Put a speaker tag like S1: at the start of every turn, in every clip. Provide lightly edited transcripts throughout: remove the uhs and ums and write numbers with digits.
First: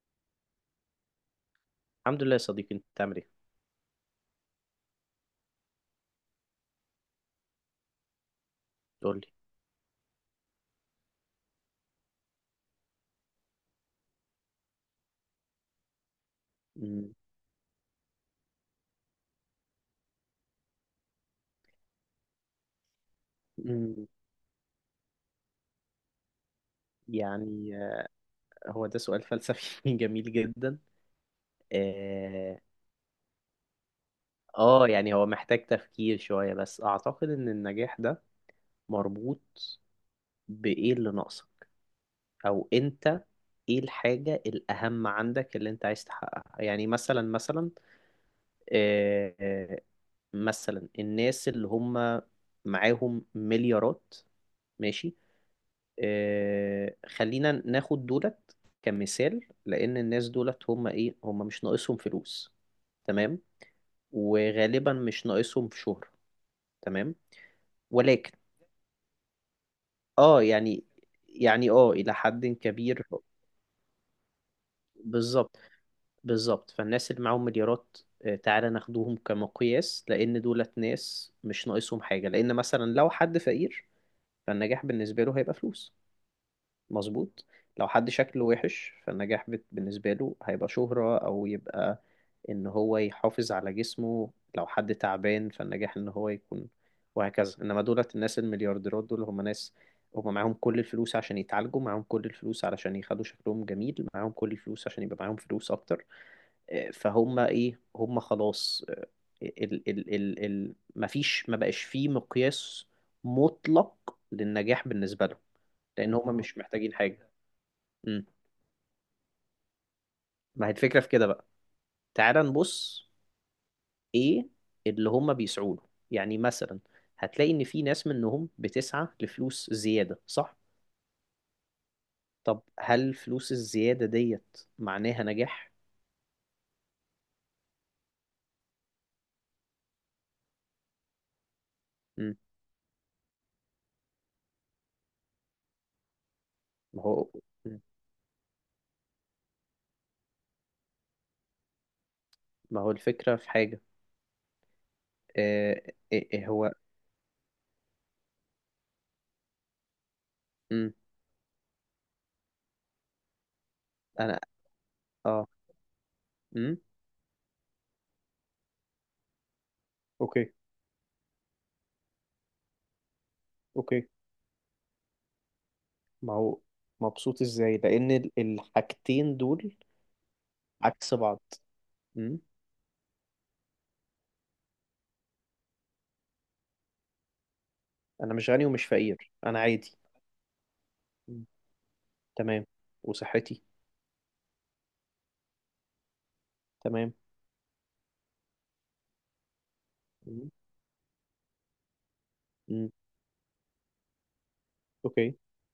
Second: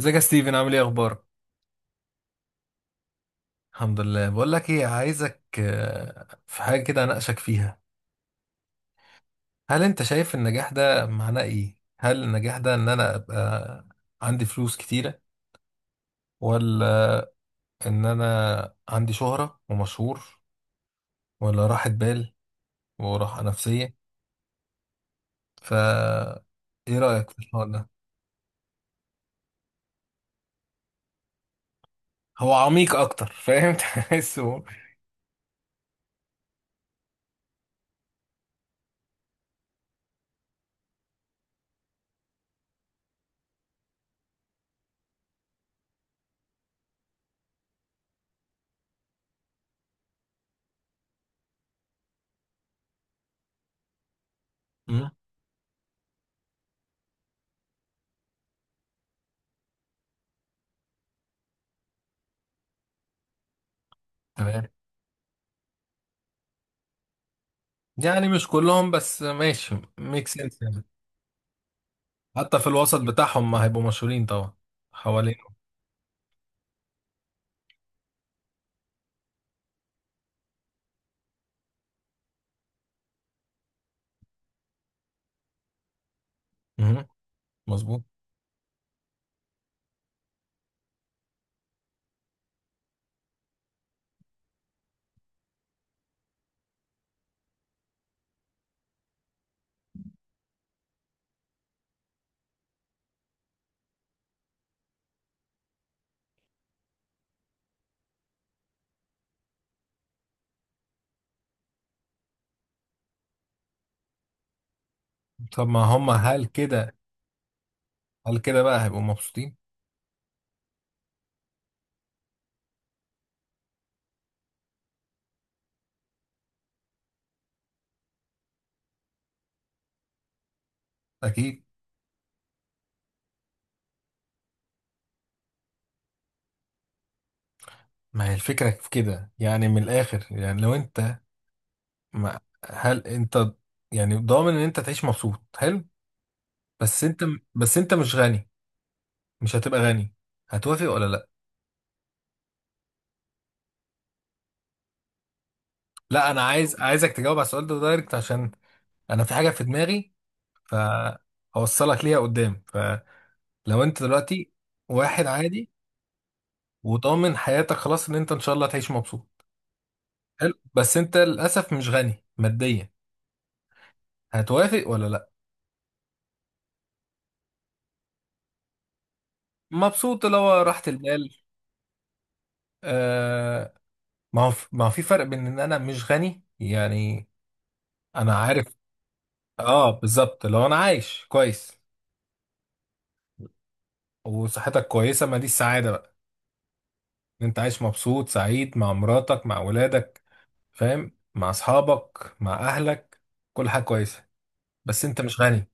S1: ازيك يا ستيفن؟ عامل ايه؟ اخبارك؟
S2: الحمد لله يا صديقي، انت بتعمل ايه؟
S1: الحمد لله. بقول لك ايه، عايزك في حاجه كده اناقشك فيها.
S2: قول لي.
S1: هل انت شايف النجاح ده معناه ايه؟ هل النجاح ده ان انا ابقى عندي فلوس كتيره؟
S2: مم.
S1: ولا ان انا عندي شهره ومشهور؟ ولا راحه بال وراحه نفسيه؟
S2: مم.
S1: ف ايه رايك في الحوار
S2: يعني
S1: ده؟
S2: هو ده سؤال فلسفي جميل جدا.
S1: هو
S2: اه.
S1: عميق اكتر، فاهم؟ تحسه.
S2: يعني هو محتاج تفكير شوية، بس اعتقد ان النجاح ده مربوط بايه اللي ناقصك، او انت ايه الحاجة الاهم عندك اللي انت عايز تحققها؟ يعني مثلا آه آه، مثلا الناس اللي هم معاهم مليارات.
S1: مم.
S2: ماشي. خلينا ناخد دولت كمثال، لأن الناس دولت هم إيه، هم مش ناقصهم فلوس. تمام.
S1: تمام.
S2: وغالبا مش ناقصهم في شهرة. تمام.
S1: يعني
S2: ولكن
S1: مش كلهم، بس ماشي، ميك
S2: اه
S1: سنس يعني.
S2: يعني، يعني إلى حد
S1: حتى في الوسط
S2: كبير.
S1: بتاعهم ما هيبقوا مشهورين طبعا، حوالين.
S2: بالظبط، بالظبط. فالناس اللي معاهم مليارات تعالى ناخدوهم كمقياس، لأن دولت ناس مش ناقصهم حاجة، لأن مثلا لو حد فقير فالنجاح بالنسبة له هيبقى فلوس.
S1: مهم.
S2: مظبوط. لو
S1: مظبوط.
S2: حد شكله وحش فالنجاح بالنسبة له هيبقى شهرة، أو يبقى إن هو يحافظ على جسمه. لو حد تعبان فالنجاح إن هو يكون، وهكذا. إنما دولت الناس المليارديرات دول هم ناس، هم معاهم كل الفلوس عشان يتعالجوا، معاهم كل الفلوس علشان يخلوا شكلهم جميل، معاهم كل الفلوس عشان يبقى معاهم فلوس أكتر. فهم إيه، هم خلاص. ال ال ال ال مفيش، ما بقاش فيه مقياس مطلق للنجاح بالنسبة لهم،
S1: طب ما هم،
S2: لأن هم
S1: هل
S2: مش محتاجين
S1: كده؟
S2: حاجة. امم
S1: هل كده بقى هيبقوا مبسوطين؟
S2: ما هي الفكرة في كده بقى؟ تعال نبص، ايه اللي هم بيسعوا له؟ يعني مثلا هتلاقي ان في ناس منهم بتسعى لفلوس زيادة، صح؟
S1: اكيد.
S2: طب هل فلوس الزيادة ديت معناها نجاح؟
S1: ما هي الفكره في كده يعني، من الاخر يعني، لو انت
S2: امم
S1: ما هل انت يعني ضامن ان انت تعيش مبسوط؟ حلو،
S2: ما
S1: بس انت
S2: هو.
S1: بس
S2: مم.
S1: انت مش غني، مش هتبقى غني، هتوافق ولا لا؟
S2: ما هو الفكرة في حاجة. آه إيه
S1: لا، انا
S2: إيه هو.
S1: عايزك تجاوب على السؤال ده دايركت، عشان انا في حاجه في دماغي،
S2: امم
S1: فهوصلك ليها قدام. فلو انت
S2: انا.
S1: دلوقتي واحد
S2: اه.
S1: عادي
S2: امم
S1: وضامن حياتك خلاص ان انت ان شاء الله تعيش مبسوط،
S2: اوكي.
S1: حلو، بس انت للاسف مش غني ماديا،
S2: اوكي.
S1: هتوافق ولا لا؟
S2: ما هو مبسوط ازاي؟ لان الحاجتين دول
S1: مبسوط لو راحة
S2: عكس
S1: البال.
S2: بعض. امم
S1: آه. ما هو في فرق بين ان انا مش غني يعني،
S2: انا
S1: انا
S2: مش غني
S1: عارف.
S2: ومش فقير، انا
S1: اه،
S2: عادي.
S1: بالظبط، لو انا عايش
S2: مم.
S1: كويس
S2: تمام. وصحتي.
S1: وصحتك كويسة، ما دي السعادة بقى.
S2: تمام.
S1: ان انت عايش مبسوط سعيد مع مراتك، مع ولادك،
S2: مم.
S1: فاهم، مع اصحابك، مع
S2: مم.
S1: اهلك، كل حاجة كويسة، بس انت
S2: اوكي.
S1: مش غني.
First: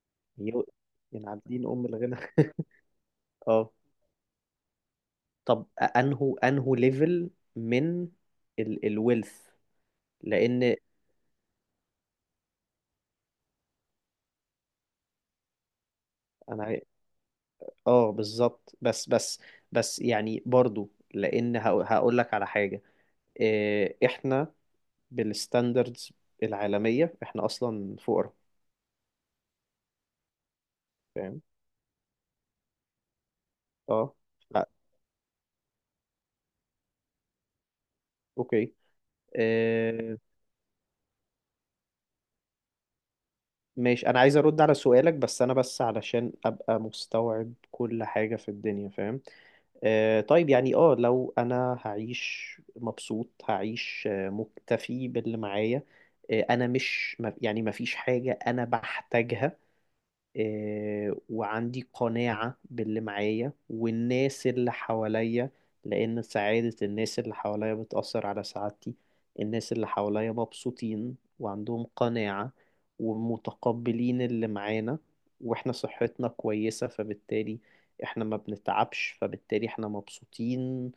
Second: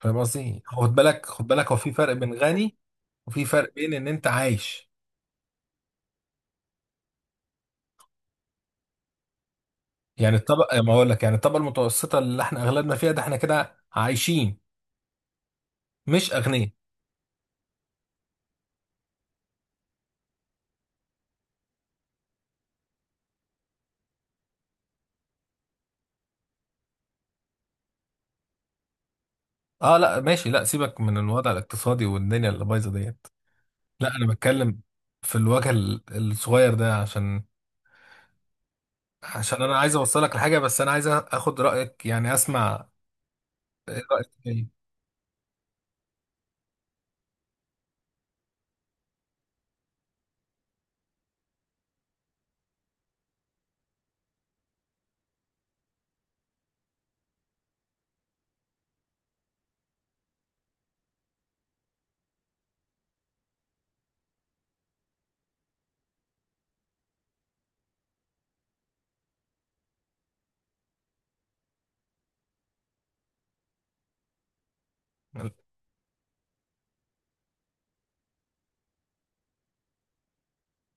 S1: فاهم قصدي؟
S2: يو-
S1: خد بالك،
S2: يعني
S1: خد
S2: عابدين
S1: بالك، هو
S2: ام
S1: في فرق
S2: الغنى
S1: بين غني وفي
S2: اه.
S1: فرق بين ان انت عايش.
S2: طب انهو ليفل من الويلث؟
S1: يعني
S2: لان
S1: الطبقة، ما اقول لك يعني، الطبقة المتوسطة اللي احنا اغلبنا فيها، ده احنا كده عايشين، مش
S2: انا
S1: اغنياء.
S2: عاي- اه بالظبط، بس يعني برضو، لان هقول لك على حاجه. إيه، احنا بالستاندردز العالميه احنا اصلا فقراء.
S1: اه لا، ماشي، لا سيبك من
S2: فاهم.
S1: الوضع الاقتصادي والدنيا اللي بايظة ديت. لا
S2: اه.
S1: انا
S2: لا.
S1: بتكلم في الوجه الصغير ده، عشان
S2: اوكي.
S1: عشان انا عايز
S2: إيه،
S1: اوصلك لحاجة، بس انا عايز اخد رأيك يعني، اسمع. إيه
S2: ماشي، انا
S1: رأيك
S2: عايز ارد
S1: إيه؟
S2: على سؤالك، بس انا بس علشان ابقى مستوعب كل حاجه في الدنيا، فاهم. طيب يعني لو انا هعيش مبسوط هعيش مكتفي باللي معايا. انا مش يعني ما فيش حاجة انا بحتاجها. وعندي قناعة باللي معايا والناس اللي حواليا، لأن سعادة الناس اللي حواليا بتأثر على سعادتي. الناس اللي حواليا مبسوطين وعندهم قناعة ومتقبلين اللي معانا، واحنا صحتنا كويسة، فبالتالي احنا ما بنتعبش، فبالتالي احنا مبسوطين.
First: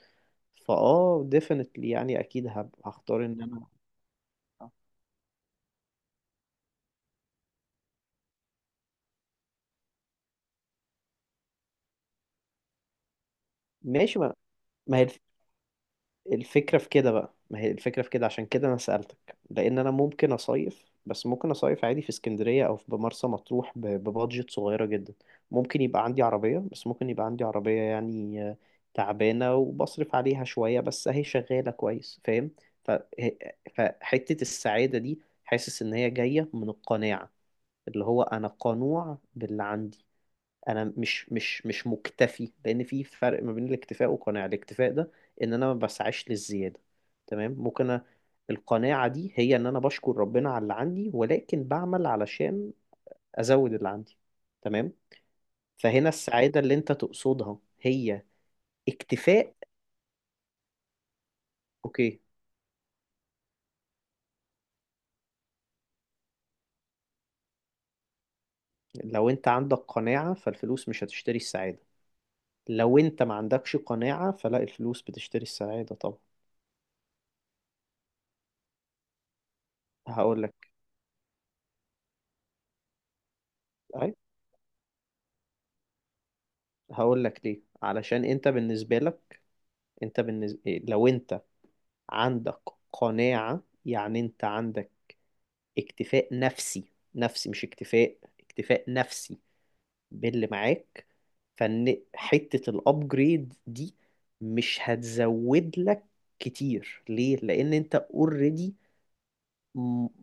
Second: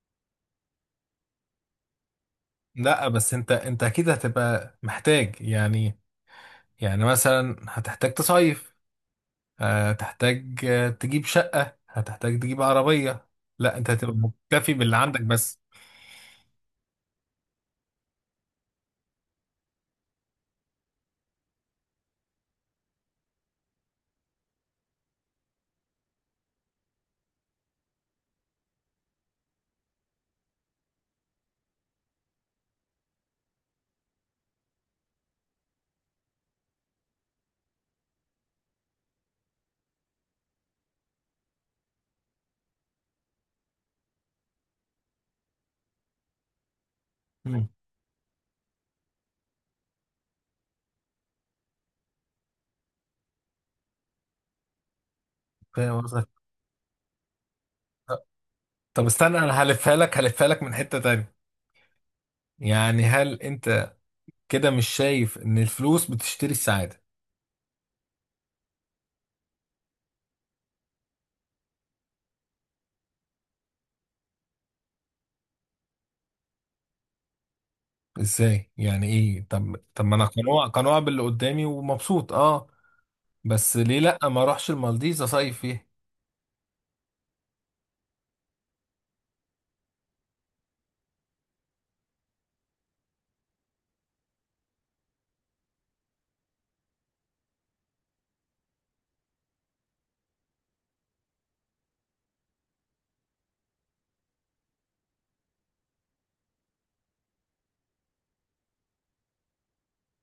S2: definitely يعني اكيد
S1: لا،
S2: هختار
S1: بس
S2: ان
S1: انت
S2: انا.
S1: انت اكيد هتبقى محتاج يعني. يعني مثلا هتحتاج تصيف، هتحتاج تجيب شقة، هتحتاج تجيب عربية. لا انت هتبقى
S2: ماشي.
S1: مكتفي باللي
S2: ما هي
S1: عندك بس؟
S2: الفكرة في كده بقى ما هي الفكرة في كده، عشان كده أنا سألتك، لأن أنا ممكن أصيف، بس ممكن أصيف عادي في اسكندرية أو في مرسى مطروح ببادجت صغيرة جدا. ممكن يبقى عندي عربية، بس ممكن يبقى عندي عربية يعني تعبانة وبصرف عليها شوية، بس أهي شغالة كويس، فاهم. ف- ه- فحتة السعادة دي حاسس إن هي جاية من القناعة، اللي هو أنا قنوع باللي عندي. انا مش مكتفي، لان في فرق ما بين الاكتفاء والقناعه. الاكتفاء ده ان انا ما بسعاش للزياده، تمام.
S1: مم.
S2: ممكن القناعه دي هي ان انا بشكر ربنا على اللي عندي، ولكن بعمل علشان ازود اللي عندي. تمام.
S1: فاهم
S2: فهنا
S1: قصدك.
S2: السعاده اللي انت تقصدها هي
S1: طب استنى، انا
S2: اكتفاء.
S1: هلفها لك من حتة تانية.
S2: اوكي.
S1: يعني هل انت كده مش شايف ان الفلوس بتشتري السعادة؟
S2: لو انت عندك قناعه فالفلوس مش هتشتري السعاده، لو انت ما عندكش قناعه فلا، الفلوس بتشتري السعاده طبعا.
S1: ازاي يعني ايه؟ طب ما انا
S2: هقول لك.
S1: قنوع قنوع باللي قدامي ومبسوط، اه، بس ليه
S2: اي،
S1: لا ما اروحش المالديفز اصيف فيها؟
S2: هقول لك ليه. علشان انت بالنسبه لك، انت بالنسبة لو انت عندك قناعة، يعني انت عندك اكتفاء نفسي. نفسي مش اكتفاء، اكتفاء نفسي باللي معاك، فان حتة الابجريد دي مش هتزود لك كتير. ليه؟ لان انت اوريدي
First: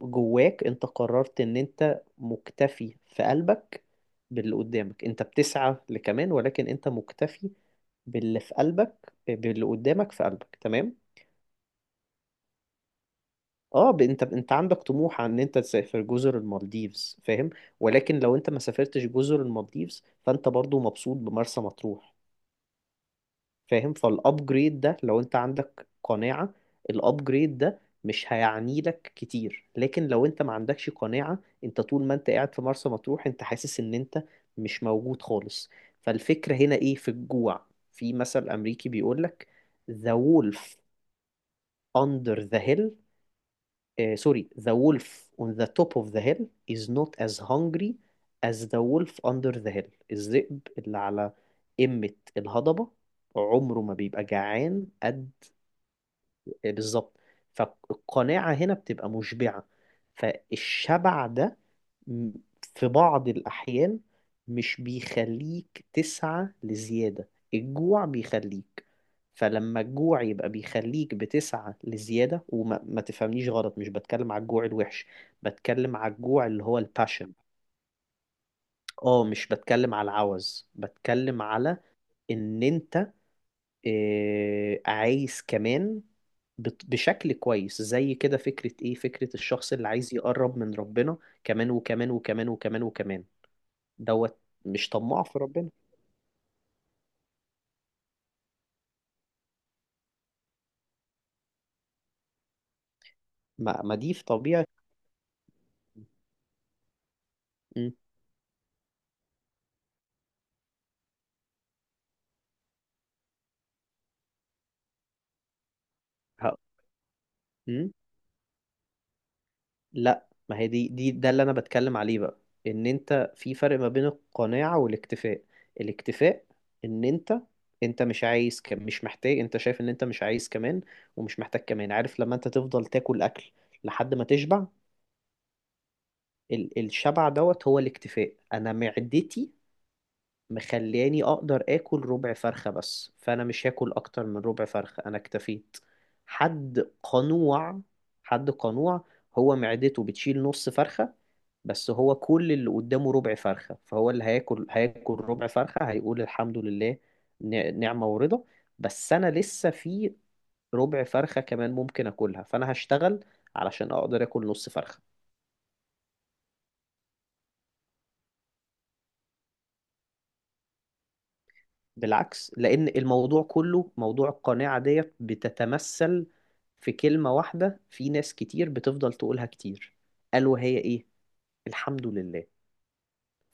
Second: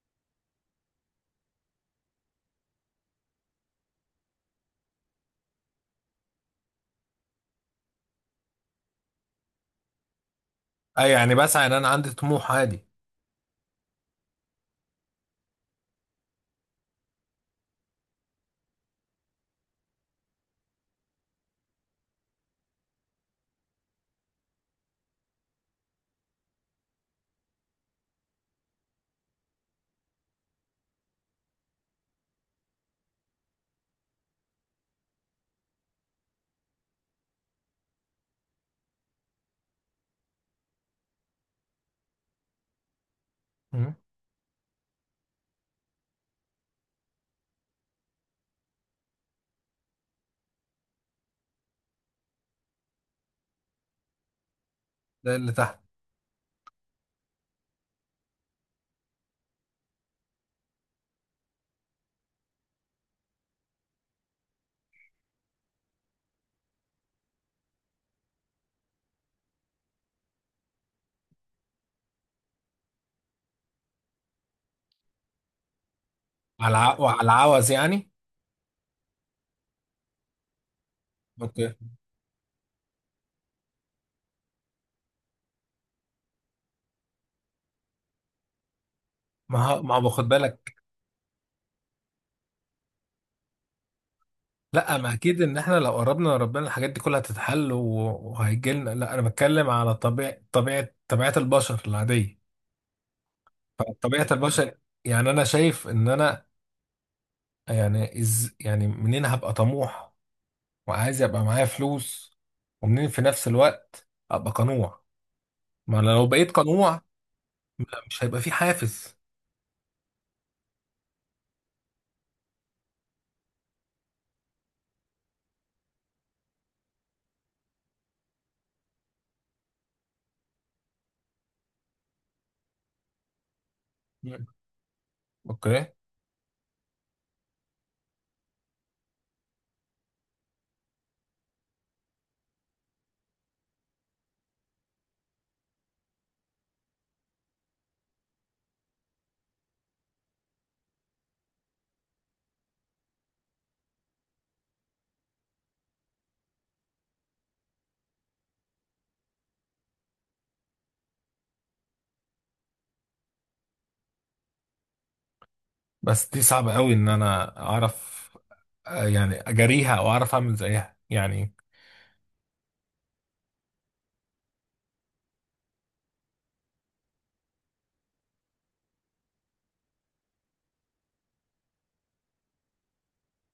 S2: جواك انت قررت ان انت مكتفي في قلبك باللي قدامك. انت بتسعى لكمان، ولكن انت مكتفي باللي في قلبك، باللي قدامك في قلبك، تمام؟
S1: اه يعني بسعى، ان انا عندي طموح عادي.
S2: اه. انت عندك طموح عن ان انت تسافر جزر المالديفز، فاهم، ولكن لو انت ما سافرتش جزر المالديفز فانت برضو مبسوط بمرسى مطروح، فاهم. فالابجريد ده لو انت عندك قناعة الابجريد ده مش هيعني لك كتير. لكن لو انت ما عندكش قناعة، انت طول ما انت قاعد في مرسى مطروح انت حاسس ان انت مش موجود خالص. فالفكرة هنا ايه؟ في الجوع. في مثل امريكي بيقولك: the wolf under the hill.
S1: مم.
S2: Sorry, the wolf on the top of the hill is not as hungry as the wolf under the hill. الذئب اللي على قمة الهضبة عمره ما بيبقى جعان قد.
S1: ده اللي تحت.
S2: بالظبط. فالقناعة هنا بتبقى مشبعة. فالشبع ده م- في بعض الأحيان مش بيخليك تسعى لزيادة، الجوع بيخليك. فلما الجوع يبقى بيخليك بتسعى لزيادة، وما ما تفهمنيش غلط، مش بتكلم على الجوع الوحش، بتكلم على الجوع اللي هو
S1: وعلى
S2: الباشن.
S1: العوز يعني.
S2: اه، مش بتكلم على العوز، بتكلم
S1: اوكي.
S2: على ان انت عايز كمان. بشكل كويس زي كده. فكرة ايه؟ فكرة
S1: ما
S2: الشخص
S1: هو-
S2: اللي
S1: ما هو
S2: عايز
S1: باخد
S2: يقرب من
S1: بالك.
S2: ربنا كمان وكمان وكمان وكمان وكمان دوت. مش
S1: لا، ما
S2: طماع في
S1: اكيد ان
S2: ربنا.
S1: احنا لو قربنا لربنا الحاجات دي كلها هتتحل، وهيجيلنا. لا انا بتكلم على طبيعة البشر العادية،
S2: ما دي في
S1: فطبيعة
S2: طبيعة.
S1: البشر، يعني انا شايف ان انا،
S2: م.
S1: يعني يعني منين هبقى طموح وعايز يبقى معايا فلوس، ومنين في نفس الوقت ابقى قنوع؟ ما انا لو بقيت
S2: ه-
S1: قنوع،
S2: م.
S1: لا، مش هيبقى في حافز.
S2: لا، ما هي دي ده اللي انا بتكلم عليه بقى، ان انت في فرق ما بين القناعة والاكتفاء. الاكتفاء ان انت، انت مش عايز كم مش محتاج، انت شايف ان انت مش عايز كمان ومش محتاج كمان. عارف لما انت تفضل تاكل اكل لحد ما
S1: مم.
S2: تشبع؟
S1: اوكي.
S2: الشبع دوت هو الاكتفاء. انا معدتي مخلياني اقدر اكل ربع فرخة بس، فانا مش هاكل اكتر من ربع فرخة، انا اكتفيت. حد قنوع، حد قنوع هو معدته بتشيل نص فرخة، بس هو كل اللي قدامه ربع فرخة، فهو اللي هياكل ربع فرخة. هيقول الحمد لله، نعمة ورضا. بس انا لسه في ربع فرخة كمان ممكن اكلها، فانا هشتغل علشان اقدر اكل نص فرخة.
S1: بس دي صعبة قوي ان انا اعرف، يعني اجاريها او اعرف اعمل زيها يعني.
S2: بالعكس، لأن الموضوع كله موضوع القناعة ديت بتتمثل في كلمة واحدة، في ناس كتير بتفضل تقولها كتير، ألا وهي إيه؟ الحمد لله.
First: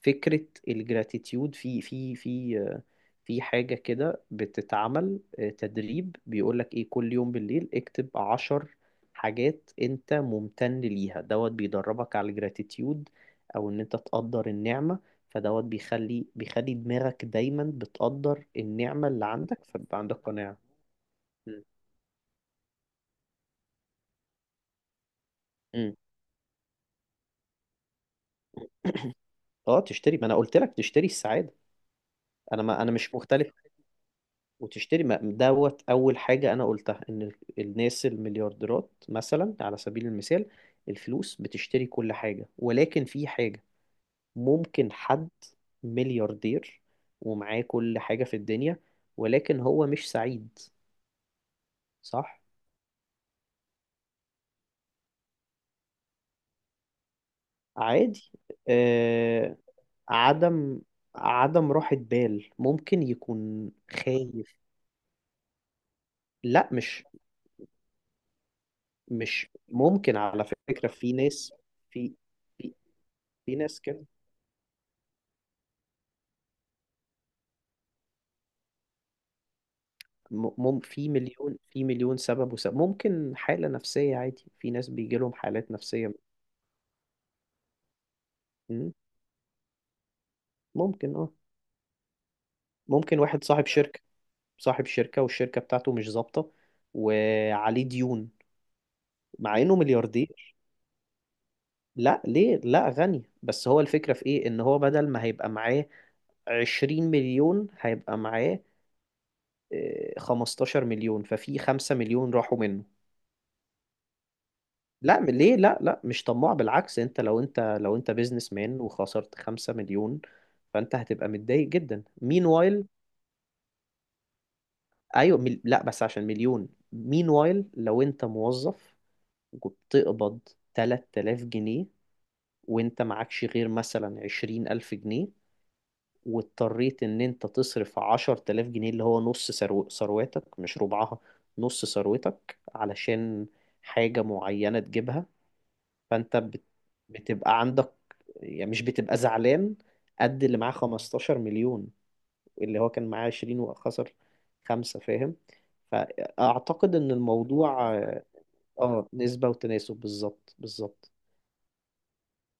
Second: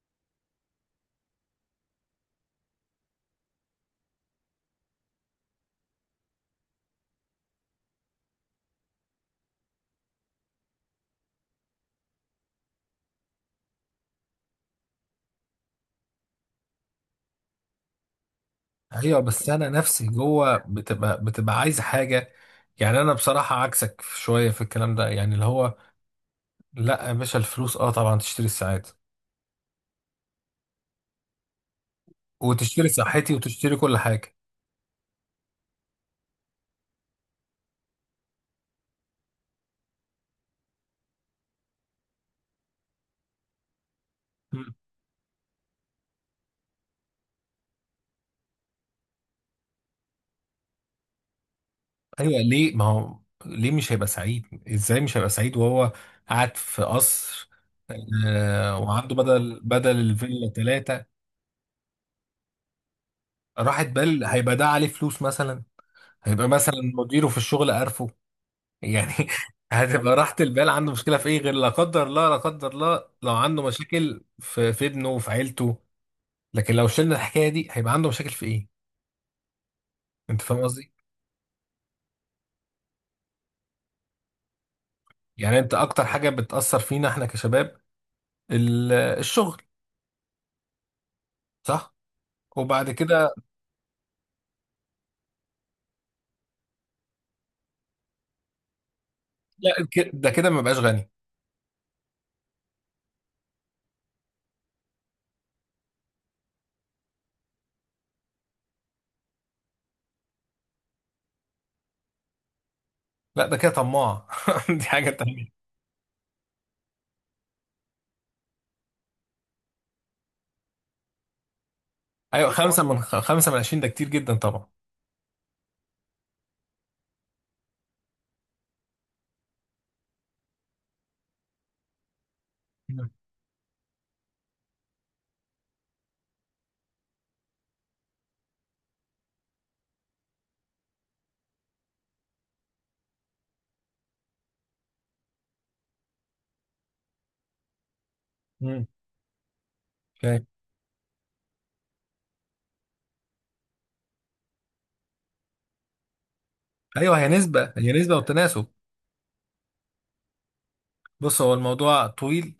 S2: فكرة الجراتيتيود، في في في في حاجة كده بتتعمل تدريب بيقولك ايه؟ كل يوم بالليل اكتب 10 حاجات انت ممتن ليها. دوت بيدربك على الجراتيتيود، او ان انت تقدر النعمة. فدوت بيخلي دماغك دايما بتقدر النعمة
S1: ايوه،
S2: اللي
S1: بس
S2: عندك،
S1: انا
S2: فبيبقى
S1: نفسي
S2: عندك
S1: جوه
S2: قناعة.
S1: بتبقى
S2: م.
S1: عايز حاجه، يعني انا بصراحه عكسك شويه في الكلام ده، يعني اللي هو،
S2: م.
S1: لا يا باشا، الفلوس طبعا تشتري الساعات
S2: اه تشتري، ما انا قلت لك تشتري السعادة. انا، ما
S1: وتشتري
S2: انا مش
S1: صحتي
S2: مختلف.
S1: وتشتري كل حاجه.
S2: وتشتري، ما دوت اول حاجه انا قلتها، ان الناس المليارديرات مثلا على سبيل المثال الفلوس بتشتري كل حاجه، ولكن في حاجه.
S1: مم.
S2: ممكن حد ملياردير ومعاه كل حاجه في الدنيا، ولكن هو مش سعيد، صح؟
S1: ايوه، ليه ما هو ليه مش هيبقى سعيد، ازاي مش هيبقى سعيد وهو قاعد في قصر؟
S2: عادي.
S1: آه، وعنده
S2: آه.
S1: بدل الفيلا
S2: عدم
S1: ثلاثه.
S2: عدم راحة بال، ممكن يكون
S1: راحت بال، هيبقى
S2: خايف.
S1: ده عليه فلوس مثلا، هيبقى
S2: لا
S1: مثلا
S2: مش
S1: مديره في الشغل، عارفه يعني.
S2: مش
S1: هتبقى
S2: ممكن،
S1: راحة
S2: على
S1: البال
S2: فكرة
S1: عنده
S2: في
S1: مشكلة في ايه، غير
S2: ناس.
S1: لا قدر
S2: في
S1: الله، لا قدر
S2: في,
S1: الله، لو
S2: في
S1: عنده
S2: ناس كده.
S1: مشاكل في ابنه وفي عيلته. لكن لو شلنا الحكاية دي، هيبقى عنده مشاكل في ايه؟ انت فاهم قصدي؟
S2: في مليون، في مليون سبب وسبب، ممكن حالة نفسية عادي، في ناس بيجي لهم
S1: يعني
S2: حالات
S1: انت اكتر
S2: نفسية.
S1: حاجة بتأثر فينا احنا كشباب،
S2: مم،
S1: الشغل،
S2: ممكن اه.
S1: صح، وبعد
S2: ممكن
S1: كده.
S2: واحد صاحب شركة، والشركة بتاعته مش ظابطة وعليه ديون، مع
S1: لا،
S2: انه
S1: ده كده
S2: ملياردير.
S1: ما بقاش غني.
S2: لا ليه لا، غني، بس هو الفكرة في ايه؟ ان هو بدل ما هيبقى معاه 20 مليون، هيبقى معاه 15 مليون، ففي 5 مليون راحوا منه.
S1: لا، ده كده طماع، دي حاجة
S2: لا ليه،
S1: تانية.
S2: لا لا مش طماع، بالعكس انت، لو انت بيزنس مان وخسرت 5 مليون، فانت هتبقى متضايق جدا. مين
S1: ايوه،
S2: وايل.
S1: خمسة من 20 ده كتير جدا طبعا.
S2: ايوه لا بس عشان مليون مين وايل لو انت موظف وبتقبض 3000 جنيه، وانت
S1: مم.
S2: معكش غير مثلا 20000 جنيه، واضطريت ان انت تصرف 10000 جنيه اللي هو نص ثروتك، مش ربعها نص ثروتك، علشان حاجة معينة تجيبها، فانت بتبقى عندك، يعني مش
S1: مم.
S2: بتبقى زعلان قد
S1: فاهم.
S2: اللي معاه 15 مليون، اللي هو كان معاه 20 وخسر خمسة، فاهم. فأعتقد إن
S1: ايوه، هي نسبة هي
S2: الموضوع
S1: نسبة وتناسب.
S2: نسبة وتناسب، بالظبط، بالظبط.
S1: بص، هو الموضوع طويل،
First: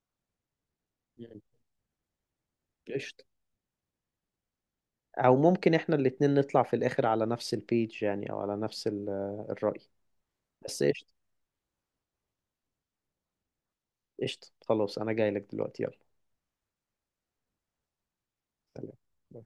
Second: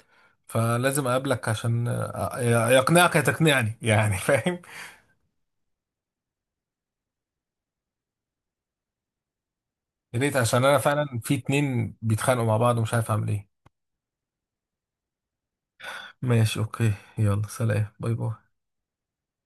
S1: فلازم
S2: مم.
S1: اقابلك عشان يقنعك يا
S2: قشطة،
S1: تقنعني يعني، فاهم.
S2: أو ممكن إحنا الاتنين نطلع في الآخر على نفس البيج يعني، أو على نفس الرأي.
S1: يا ريت، عشان انا
S2: بس قشطة،
S1: فعلا في اتنين بيتخانقوا مع بعض ومش عارف اعمل ايه.
S2: قشطة، خلاص أنا جاي لك دلوقتي، يلا،
S1: ماشي، اوكي، يلا، سلام، باي باي.
S2: سلام.